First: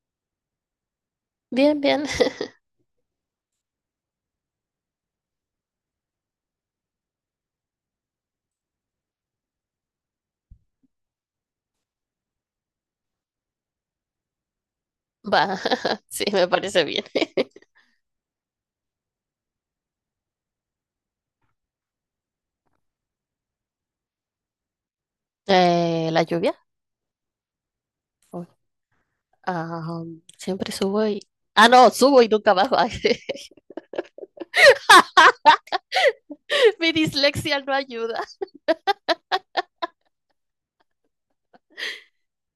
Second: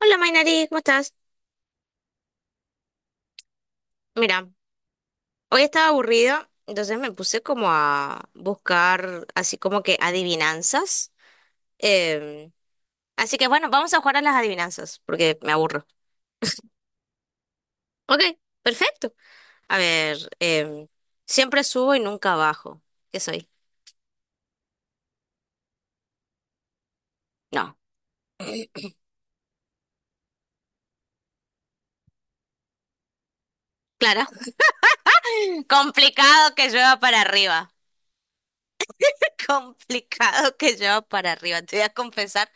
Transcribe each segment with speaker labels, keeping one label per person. Speaker 1: Hola Mainari, ¿cómo estás?
Speaker 2: Bien, bien.
Speaker 1: Mira, hoy estaba aburrida, entonces me puse como a buscar así como que adivinanzas. Em, así que bueno, vamos a jugar a las adivinanzas, porque
Speaker 2: Va,
Speaker 1: me aburro.
Speaker 2: sí, me parece bien.
Speaker 1: Ok, perfecto. A ver, siempre subo y nunca bajo. ¿Qué soy?
Speaker 2: La lluvia.
Speaker 1: No,
Speaker 2: Oh, ah, siempre subo y... Ah, no, subo y nunca bajo. Ay,
Speaker 1: claro. Complicado que
Speaker 2: mi
Speaker 1: llueva para
Speaker 2: dislexia
Speaker 1: arriba.
Speaker 2: no ayuda.
Speaker 1: Complicado que llueva para arriba. Te voy a confesar,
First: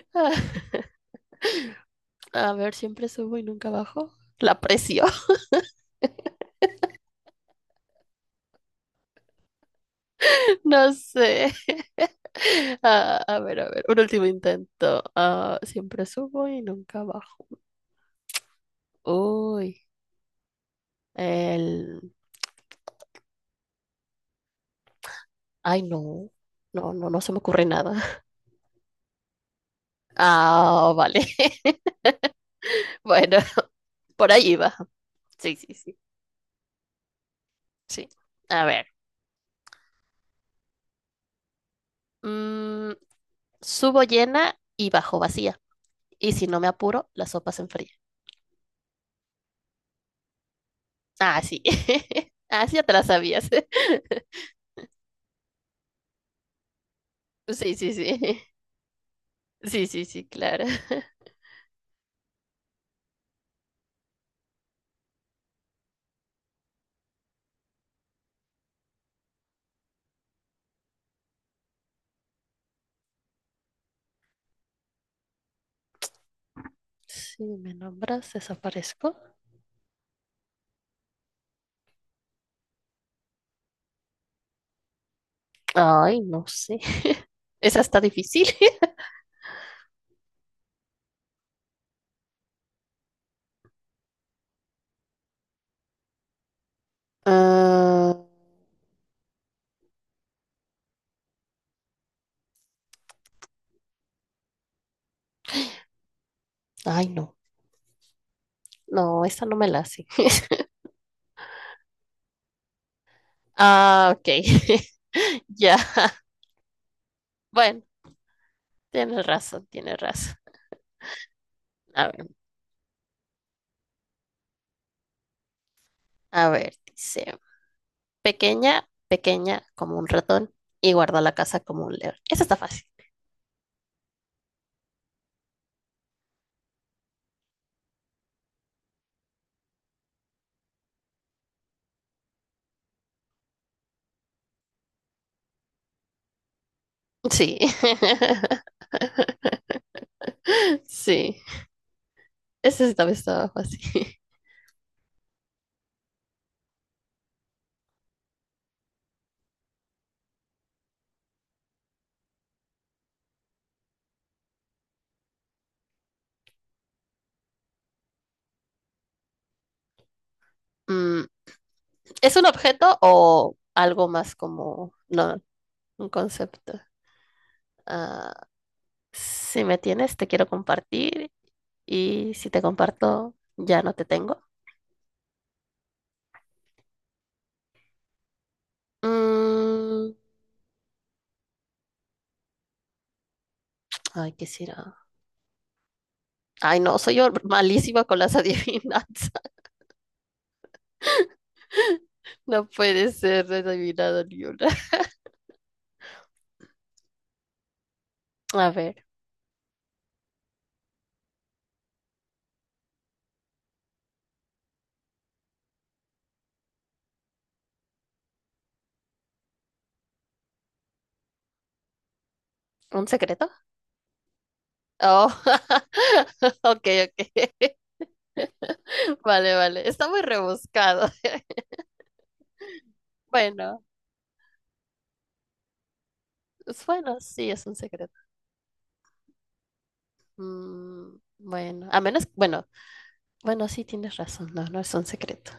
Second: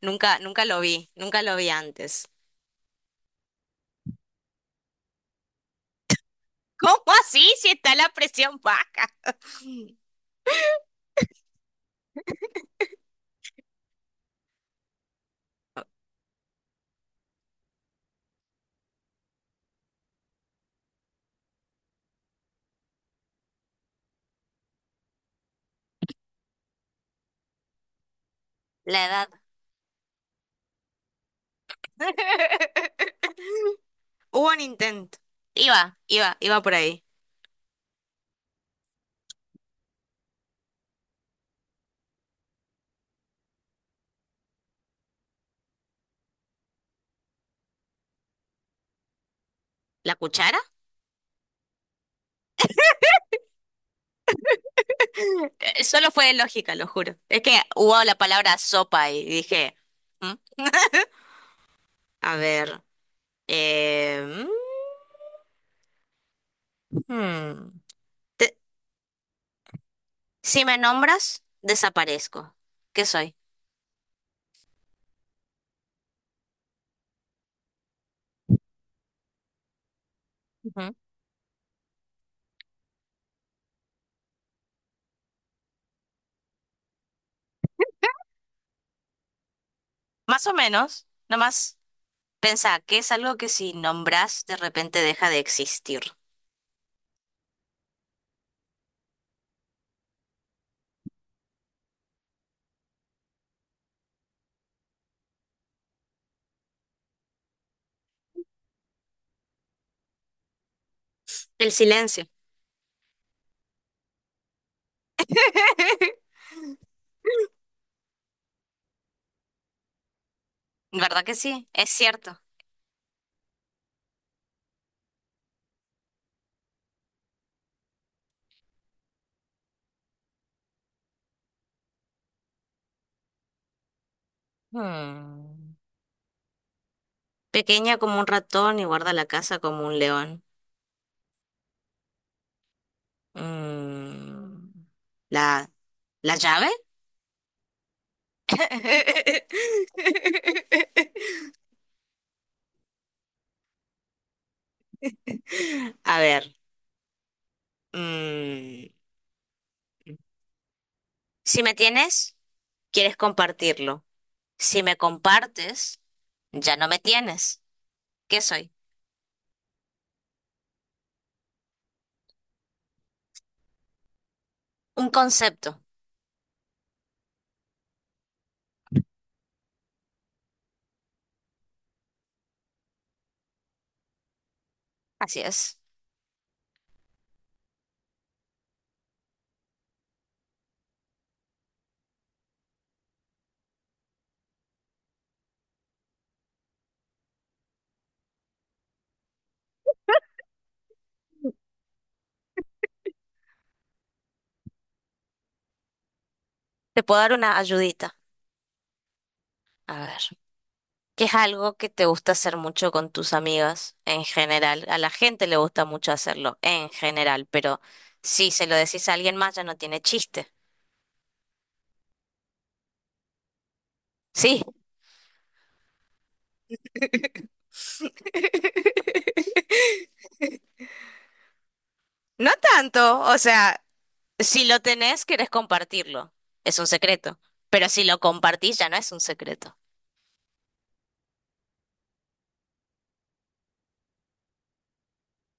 Speaker 1: nunca, nunca lo vi, nunca lo vi antes.
Speaker 2: A ver, siempre subo y nunca bajo. La presión,
Speaker 1: ¿Cómo así si está la presión baja?
Speaker 2: no sé. Ah, a ver, un último intento. Ah, siempre subo y nunca bajo. Uy, el... Ay, no. No, no se me ocurre nada.
Speaker 1: La edad.
Speaker 2: Ah, vale. Bueno, por
Speaker 1: Hubo
Speaker 2: ahí
Speaker 1: un
Speaker 2: va.
Speaker 1: intento.
Speaker 2: Sí, sí,
Speaker 1: Iba,
Speaker 2: sí,
Speaker 1: iba, iba por ahí.
Speaker 2: sí. A ver, mm, subo llena y bajo vacía. Y si no me apuro, la sopa se enfría.
Speaker 1: ¿La cuchara?
Speaker 2: Ah, sí. Ah, sí, ya te la sabías.
Speaker 1: Solo fue lógica, lo juro. Es que
Speaker 2: Sí, sí,
Speaker 1: hubo la
Speaker 2: sí.
Speaker 1: palabra sopa y dije,
Speaker 2: Sí, sí, sí,
Speaker 1: ¿Mm?
Speaker 2: claro.
Speaker 1: A ver. eh, mm, hmm. te- si me nombras, desaparezco. ¿Qué soy?
Speaker 2: Si me nombras, desaparezco.
Speaker 1: Ujú.
Speaker 2: Ay, no sé. Esa está difícil.
Speaker 1: Más o menos, nomás pensá que es algo que si nombras, de repente deja de existir.
Speaker 2: Ah, ay, no. No, esa no me la hace.
Speaker 1: El silencio.
Speaker 2: Ah, ok. Ya. Bueno, tienes razón, tienes razón.
Speaker 1: ¿Verdad que sí? Es
Speaker 2: A ver,
Speaker 1: cierto.
Speaker 2: a ver, dice. Pequeña, pequeña como un ratón y guarda la casa como un león. Esa está fácil.
Speaker 1: Hmm. Pequeña como un ratón y guarda la casa como un león. Mm, ¿la, la llave?
Speaker 2: Sí. Sí. Esa sí también estaba fácil.
Speaker 1: A ver, mm, si me tienes, quieres compartirlo. Si me compartes, ya no me tienes. ¿Qué soy?
Speaker 2: Mm, ¿es un objeto o algo más como,
Speaker 1: Un
Speaker 2: no,
Speaker 1: concepto.
Speaker 2: un concepto? Ah, si me tienes, te quiero compartir y si te comparto, ya no te tengo.
Speaker 1: Así es.
Speaker 2: Mm, ay, ¿qué será? Ay, no, soy malísima con las adivinanzas. No puede ser adivinado ni una.
Speaker 1: Te puedo dar una ayudita.
Speaker 2: A ver,
Speaker 1: A ver. Que es algo que te gusta hacer mucho con tus amigas en general. A la gente le gusta mucho hacerlo en general, pero si se lo decís a alguien más ya no tiene chiste.
Speaker 2: ¿un secreto?
Speaker 1: Sí.
Speaker 2: Oh, ok, ok. Vale, vale. Está muy rebuscado.
Speaker 1: No tanto, o
Speaker 2: Bueno,
Speaker 1: sea, si lo tenés, querés compartirlo. Es un
Speaker 2: bueno,
Speaker 1: secreto.
Speaker 2: sí, es un
Speaker 1: Pero si
Speaker 2: secreto.
Speaker 1: lo compartís, ya no es un secreto.
Speaker 2: Mm, bueno, a menos, bueno, bueno, sí tienes razón, no, no es un secreto.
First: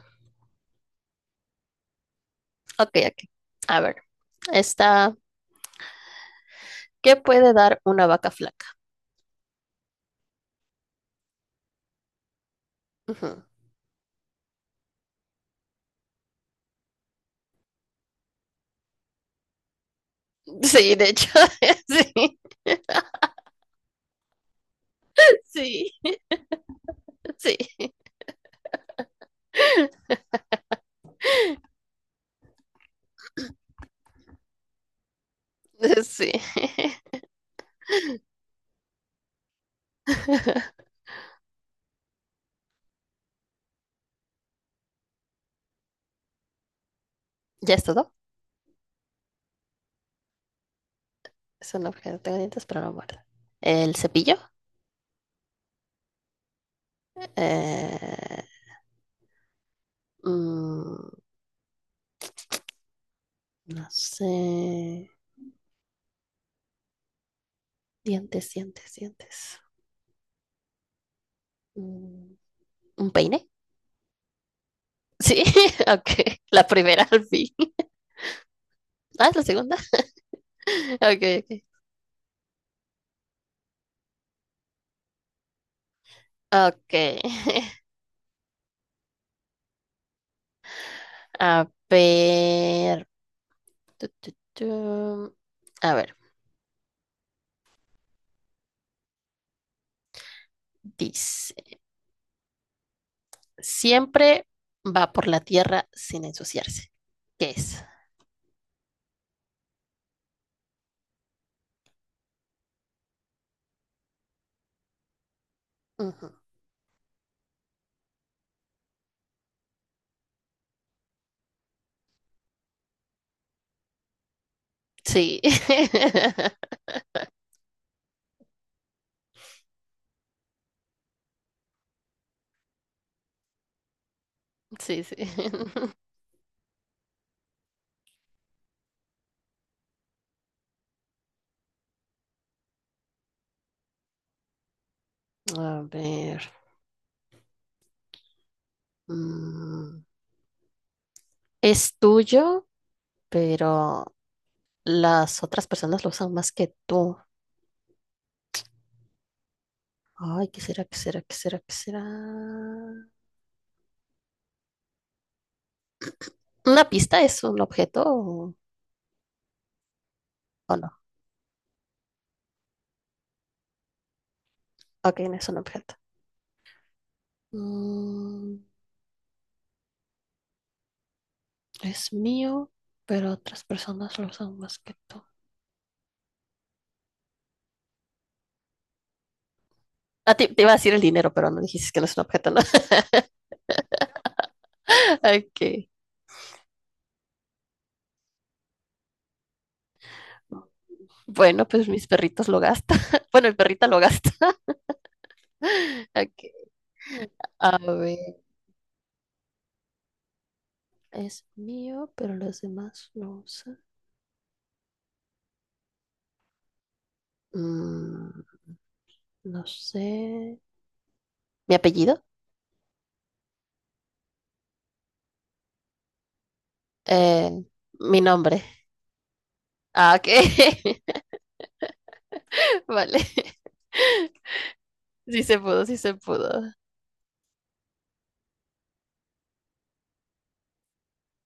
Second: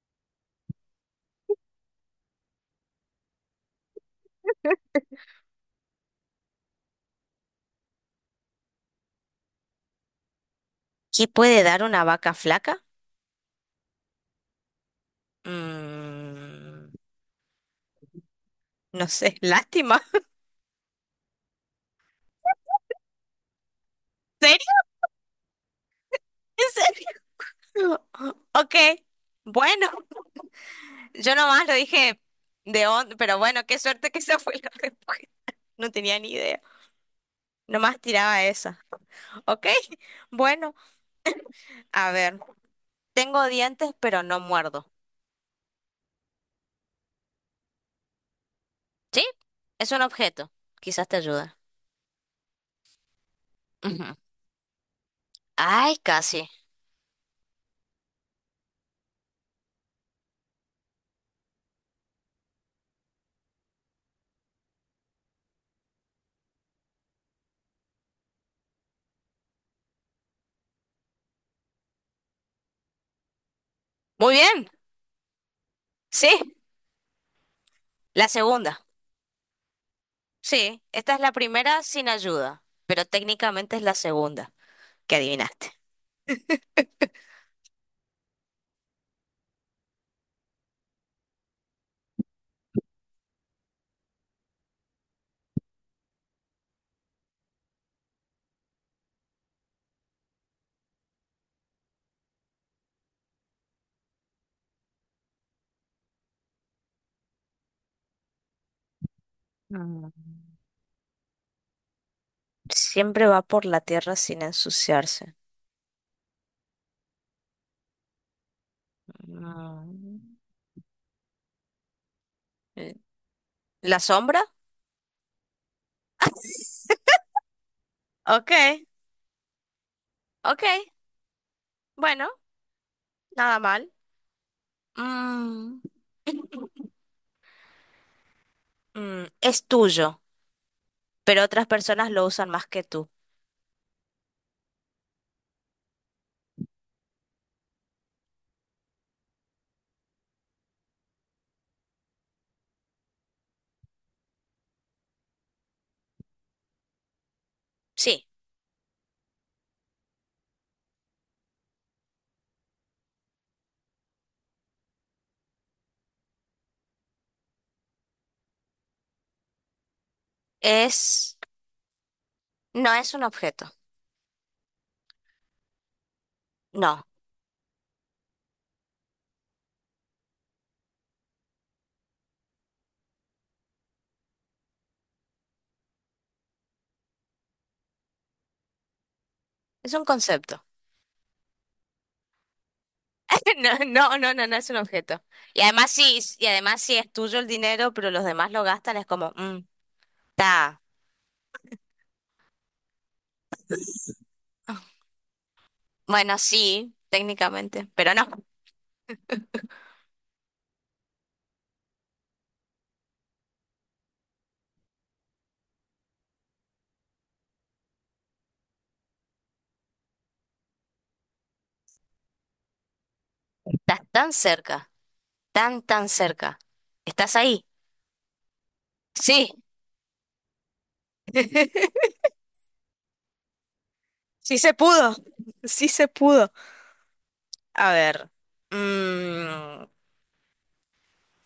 Speaker 2: Ok, ok. A ver, está, ¿qué puede dar una vaca flaca?
Speaker 1: ¿Qué puede dar una vaca flaca?
Speaker 2: Ujú.
Speaker 1: Mm, no sé, lástima.
Speaker 2: Sí, de hecho,
Speaker 1: ¿En serio?
Speaker 2: sí, sí,
Speaker 1: ¿En
Speaker 2: sí,
Speaker 1: serio? Ok, bueno. Yo nomás lo dije de onda, pero bueno, qué suerte que esa fue la respuesta. No tenía
Speaker 2: sí.
Speaker 1: ni idea. Nomás tiraba esa. Ok, bueno, a ver. Tengo dientes, pero no muerdo.
Speaker 2: ¿Ya es todo?
Speaker 1: ¿Sí? Es un objeto. Quizás te ayude.
Speaker 2: Es un objeto, tengo dientes, pero no muerde. ¿El
Speaker 1: Ujú.
Speaker 2: cepillo?
Speaker 1: Ay, casi.
Speaker 2: Eh, mm, No sé. Dientes, dientes, dientes. Mm, ¿Un peine?
Speaker 1: Muy bien.
Speaker 2: Sí, ok.
Speaker 1: Sí,
Speaker 2: La primera al fin.
Speaker 1: la segunda.
Speaker 2: Ah, es la segunda.
Speaker 1: Sí, esta es
Speaker 2: Ok,
Speaker 1: la
Speaker 2: ok.
Speaker 1: primera sin ayuda, pero técnicamente es la segunda que adivinaste.
Speaker 2: Ok. A ver. Tu, tu, tu. A ver, dice. Siempre va por la tierra sin ensuciarse. ¿Qué es?
Speaker 1: Mm. Siempre va por la tierra sin ensuciarse.
Speaker 2: Ujú.
Speaker 1: Mm. Eh, ¿la sombra?
Speaker 2: Sí.
Speaker 1: Ok, ok, bueno, nada mal.
Speaker 2: Sí, sí.
Speaker 1: Mm, es tuyo, pero otras personas lo usan más que tú.
Speaker 2: A ver. mm, Es tuyo, pero las otras personas lo usan más que tú.
Speaker 1: Sí,
Speaker 2: Ay, ¿qué será? ¿Qué será? ¿Qué será? ¿Qué será? ¿Una pista es un objeto o no?
Speaker 1: es... No es un objeto,
Speaker 2: Ok, no es un objeto.
Speaker 1: no,
Speaker 2: Mm, es mío, pero otras personas lo usan más que tú.
Speaker 1: es un
Speaker 2: Ah, te
Speaker 1: concepto.
Speaker 2: iba a decir el dinero, pero no dijiste que no es un objeto, ¿no?
Speaker 1: No, no, no, no, no es un objeto.
Speaker 2: Ok.
Speaker 1: Y además sí es tuyo el dinero, pero los demás lo gastan, es como, está,
Speaker 2: Bueno, pues mis perritos lo gastan. Bueno, mi perrita lo gasta.
Speaker 1: bueno,
Speaker 2: Ok.
Speaker 1: sí,
Speaker 2: A
Speaker 1: técnicamente, pero no,
Speaker 2: ver, es mío, pero los demás lo usan. Mm, no sé. Mi apellido,
Speaker 1: estás tan cerca, tan, tan cerca. ¿Estás
Speaker 2: eh,
Speaker 1: ahí?
Speaker 2: mi nombre.
Speaker 1: Sí,
Speaker 2: Ah, ok. Vale.
Speaker 1: sí se pudo,
Speaker 2: Sí se pudo,
Speaker 1: sí
Speaker 2: sí
Speaker 1: se
Speaker 2: se
Speaker 1: pudo.
Speaker 2: pudo.
Speaker 1: A ver. mm,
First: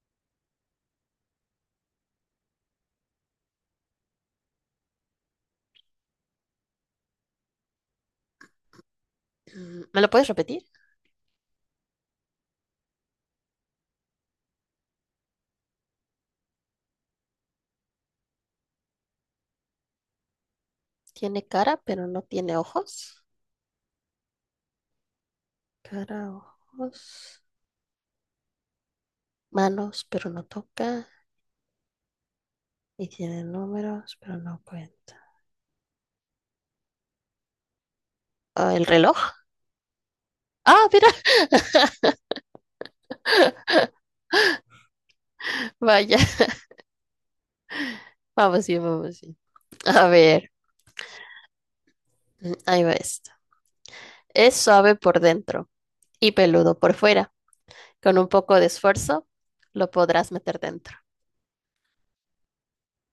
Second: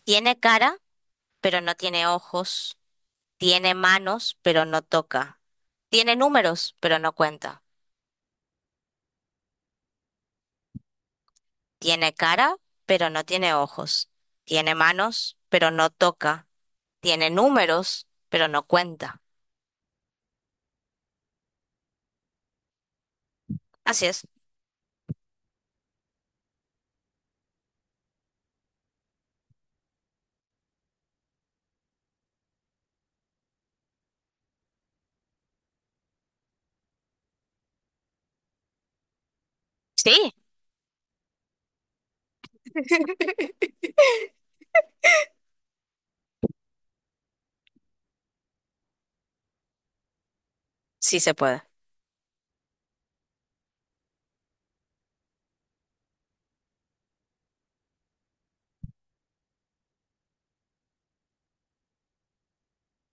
Speaker 1: tiene cara, pero no tiene ojos. Tiene manos, pero no toca. Tiene números, pero no cuenta.
Speaker 2: ¿Me lo puedes repetir?
Speaker 1: Tiene cara, pero no tiene ojos. Tiene manos, pero no toca. Tiene números, pero no cuenta.
Speaker 2: Tiene cara, pero no tiene ojos.
Speaker 1: Así es.
Speaker 2: Cara, ojos, manos, pero no toca. Y tiene números, pero no cuenta. Ah, ¿el reloj?
Speaker 1: Sí,
Speaker 2: Ah, mira, vaya. Vamos bien, vamos bien. A ver,
Speaker 1: sí se puede.
Speaker 2: ahí va esto. Es suave por dentro y peludo por fuera. Con un poco de esfuerzo, lo podrás meter dentro.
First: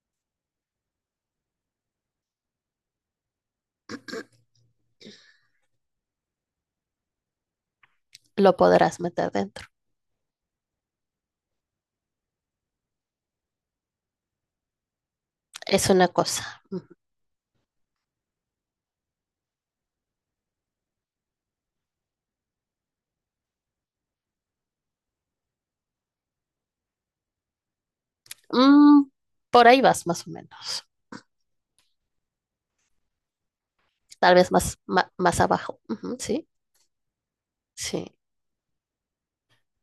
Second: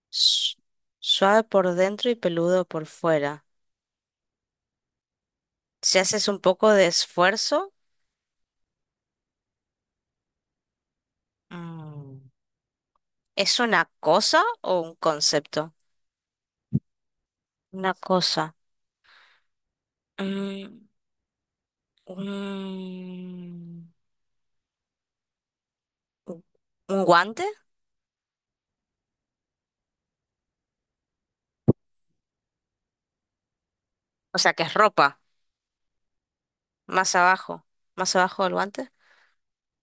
Speaker 1: Su- Suave por dentro y peludo por fuera. Si haces un poco de esfuerzo,
Speaker 2: Lo podrás meter dentro.
Speaker 1: mm, ¿es una cosa o un concepto?
Speaker 2: Es una cosa.
Speaker 1: Una cosa. Eh, Mm, un, un guante,
Speaker 2: Mm, por ahí vas más o menos. Tal
Speaker 1: o
Speaker 2: vez
Speaker 1: sea, que es
Speaker 2: más,
Speaker 1: ropa,
Speaker 2: más, abajo. Ujú, sí,
Speaker 1: más abajo, más
Speaker 2: sí.
Speaker 1: abajo del guante.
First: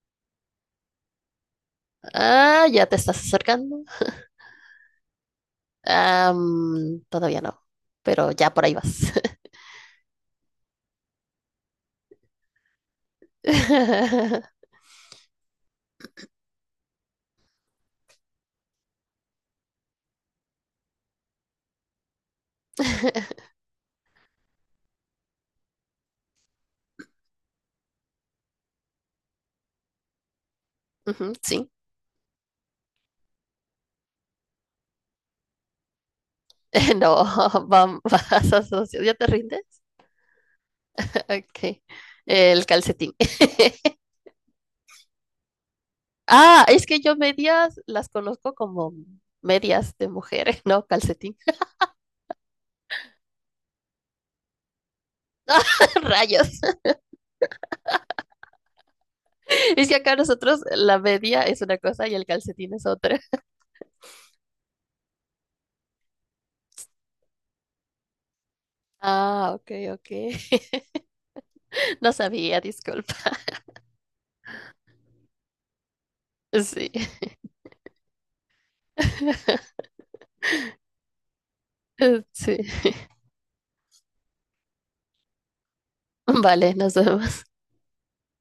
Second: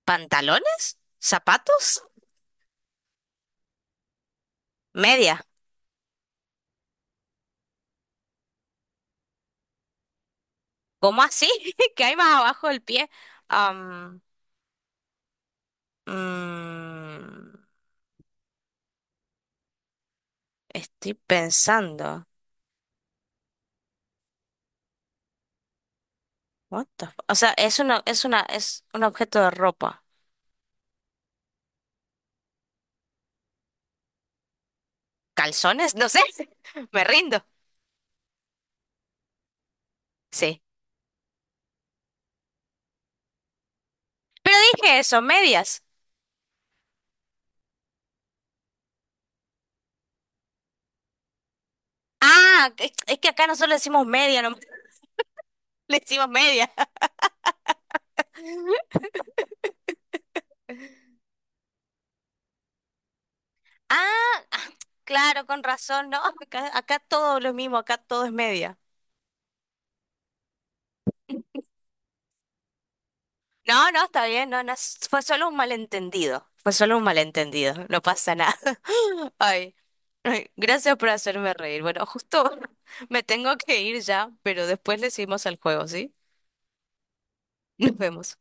Speaker 1: ¿Pantalones? ¿Zapatos?
Speaker 2: Ah, ya te estás acercando.
Speaker 1: ¿Media?
Speaker 2: Ah, todavía no, pero ya por ahí vas.
Speaker 1: ¿Cómo así? ¿Qué hay más abajo del pie? Am, mm, estoy pensando. O sea, es un objeto de ropa.
Speaker 2: Ujú, sí.
Speaker 1: ¿Calzones? No sé. Me
Speaker 2: No,
Speaker 1: rindo.
Speaker 2: ¿ya te rindes?
Speaker 1: Sí.
Speaker 2: Ok. El calcetín.
Speaker 1: Pero dije eso, medias.
Speaker 2: Ah, es que yo medias las conozco como medias de mujeres, no calcetín.
Speaker 1: Ah, es que acá nosotros le decimos media, no le decimos
Speaker 2: Rayos.
Speaker 1: media.
Speaker 2: Es que acá nosotros la media es una cosa y el calcetín es otra.
Speaker 1: Ah, ah, claro, con razón, no, acá, acá todo lo mismo, acá todo es media.
Speaker 2: Ah, ok, ok. No sabía, disculpa.
Speaker 1: No, no, está bien, no, no, fue solo un malentendido, fue
Speaker 2: Sí.
Speaker 1: solo un malentendido, no pasa nada. Ay, ay, gracias por hacerme reír. Bueno, justo
Speaker 2: Sí.
Speaker 1: me tengo que ir ya, pero después le seguimos al juego, ¿sí?
Speaker 2: Vale, nos vemos.
Speaker 1: Nos vemos.